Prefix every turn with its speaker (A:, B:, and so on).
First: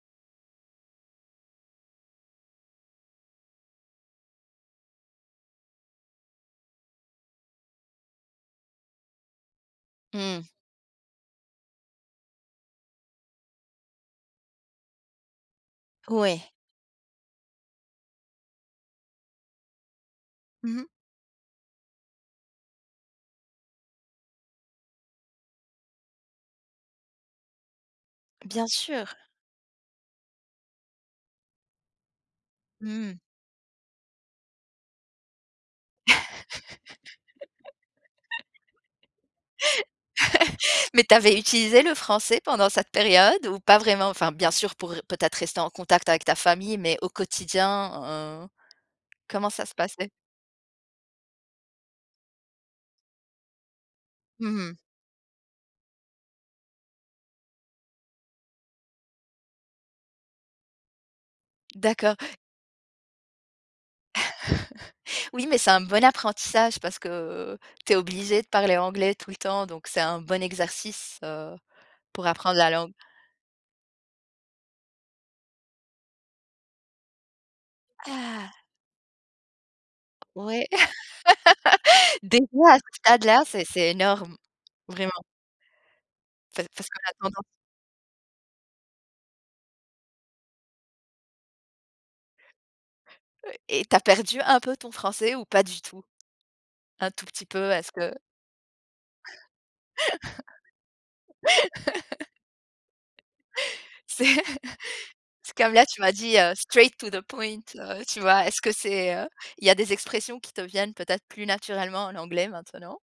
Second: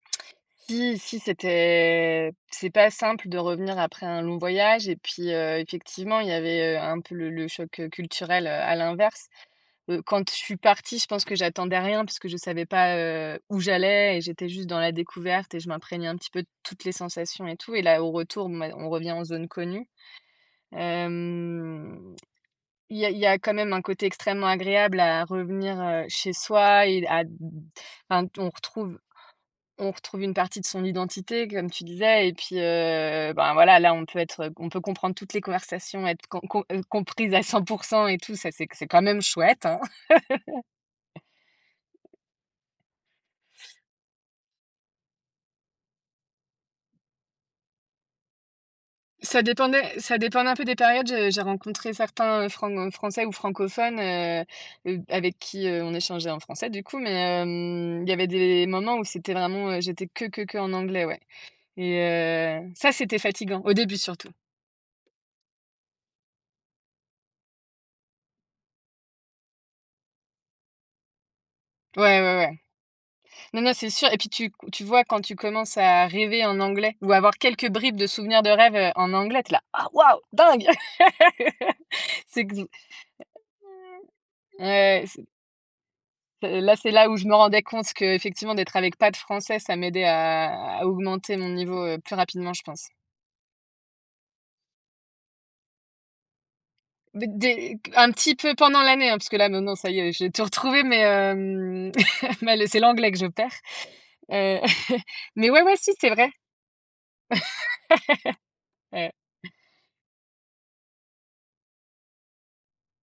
A: Si, si c'était c'est pas simple de revenir après un long voyage. Et puis, heu, effectivement, il y avait, heu, un peu le le choc, heu, culturel. Heu, à l'inverse, heu, quand je
B: Mmh.
A: suis partie, je pense que j'attendais rien puisque je savais pas, heu, où j'allais et j'étais juste dans la découverte et je m'imprégnais un petit peu de
B: Ouais.
A: toutes les sensations et tout. Et là, au retour, mais on revient en zone connue.
B: Mmh mh.
A: Hem, il y a il y a quand même un côté extrêmement agréable à revenir, heu, chez soi et d à d enfin on
B: Bien
A: retrouve
B: sûr.
A: on retrouve une partie de son identité, comme tu disais, et puis,
B: Mmh mh.
A: heu, ben voilà, là, on peut être, heu, on peut comprendre toutes les conversations, être com com heu, comprises à 100 % et tout ça c'est qu c'est quand même chouette, hein.
B: Mais tu avais utilisé le français pendant cette période ou pas vraiment? Enfin, bien sûr, pour peut-être rester en contact avec ta famille, mais au quotidien, heu,
A: Ça
B: comment ça se
A: dépendait
B: passait?
A: ça dépendait un peu des périodes. J j'ai rencontré certains, heu, franc français ou francophones,
B: Mmh mh.
A: heu, avec qui, heu, on échangeait en français du coup, mais, hem, il y avait des moments où c'était vraiment, heu, j'étais que, que, qu'en anglais, ouais. Et
B: D'accord.
A: heu, ça, c'était fatigant au début surtout.
B: Oui, mais c'est un bon apprentissage parce que, heu, tu es obligée de parler anglais tout le temps, donc c'est un bon exercice, heu,
A: Ouais,
B: pour
A: ouais, ouais.
B: apprendre la langue.
A: Non, non, c'est sûr et puis tu tu vois, quand tu commences à rêver en anglais ou avoir quelques bribes de souvenirs de
B: Ah!
A: rêve, heu, en anglais, tu es là: «Ah waouh!
B: Oui.
A: Dingue!»
B: Des
A: C'est que ze
B: fois, à ce stade-là c'est c'est énorme,
A: Ouais,
B: vraiment
A: c'est heu,
B: parce
A: là,
B: parce
A: c'est
B: qu'on
A: là, où je
B: a
A: me
B: tendance
A: rendais compte qu'effectivement d'être avec pas de français, ça m'aidait à à augmenter mon niveau, heu, plus rapidement, je pense.
B: Ouais et tu as perdu un peu ton français ou pas du tout? Un tout
A: Dès
B: petit peu,
A: dès qu
B: est-ce
A: un
B: que
A: petit peu pendant l'année hein, parce que là maintenant ça y est, j'ai tout retrouvé, mais, hem, mais le c'est l'anglais que je perds.
B: C'est
A: Heu, mais
B: c'est
A: ouais,
B: comme
A: ouais,
B: là,
A: si
B: tu
A: c'est
B: m'as
A: vrai.
B: dit, heu: «Straight to the point,» heu, tu vois? Est-ce que
A: Ouais.
B: c'est, heu, il y a des expressions qui te viennent peut-être plus naturellement en anglais, maintenant?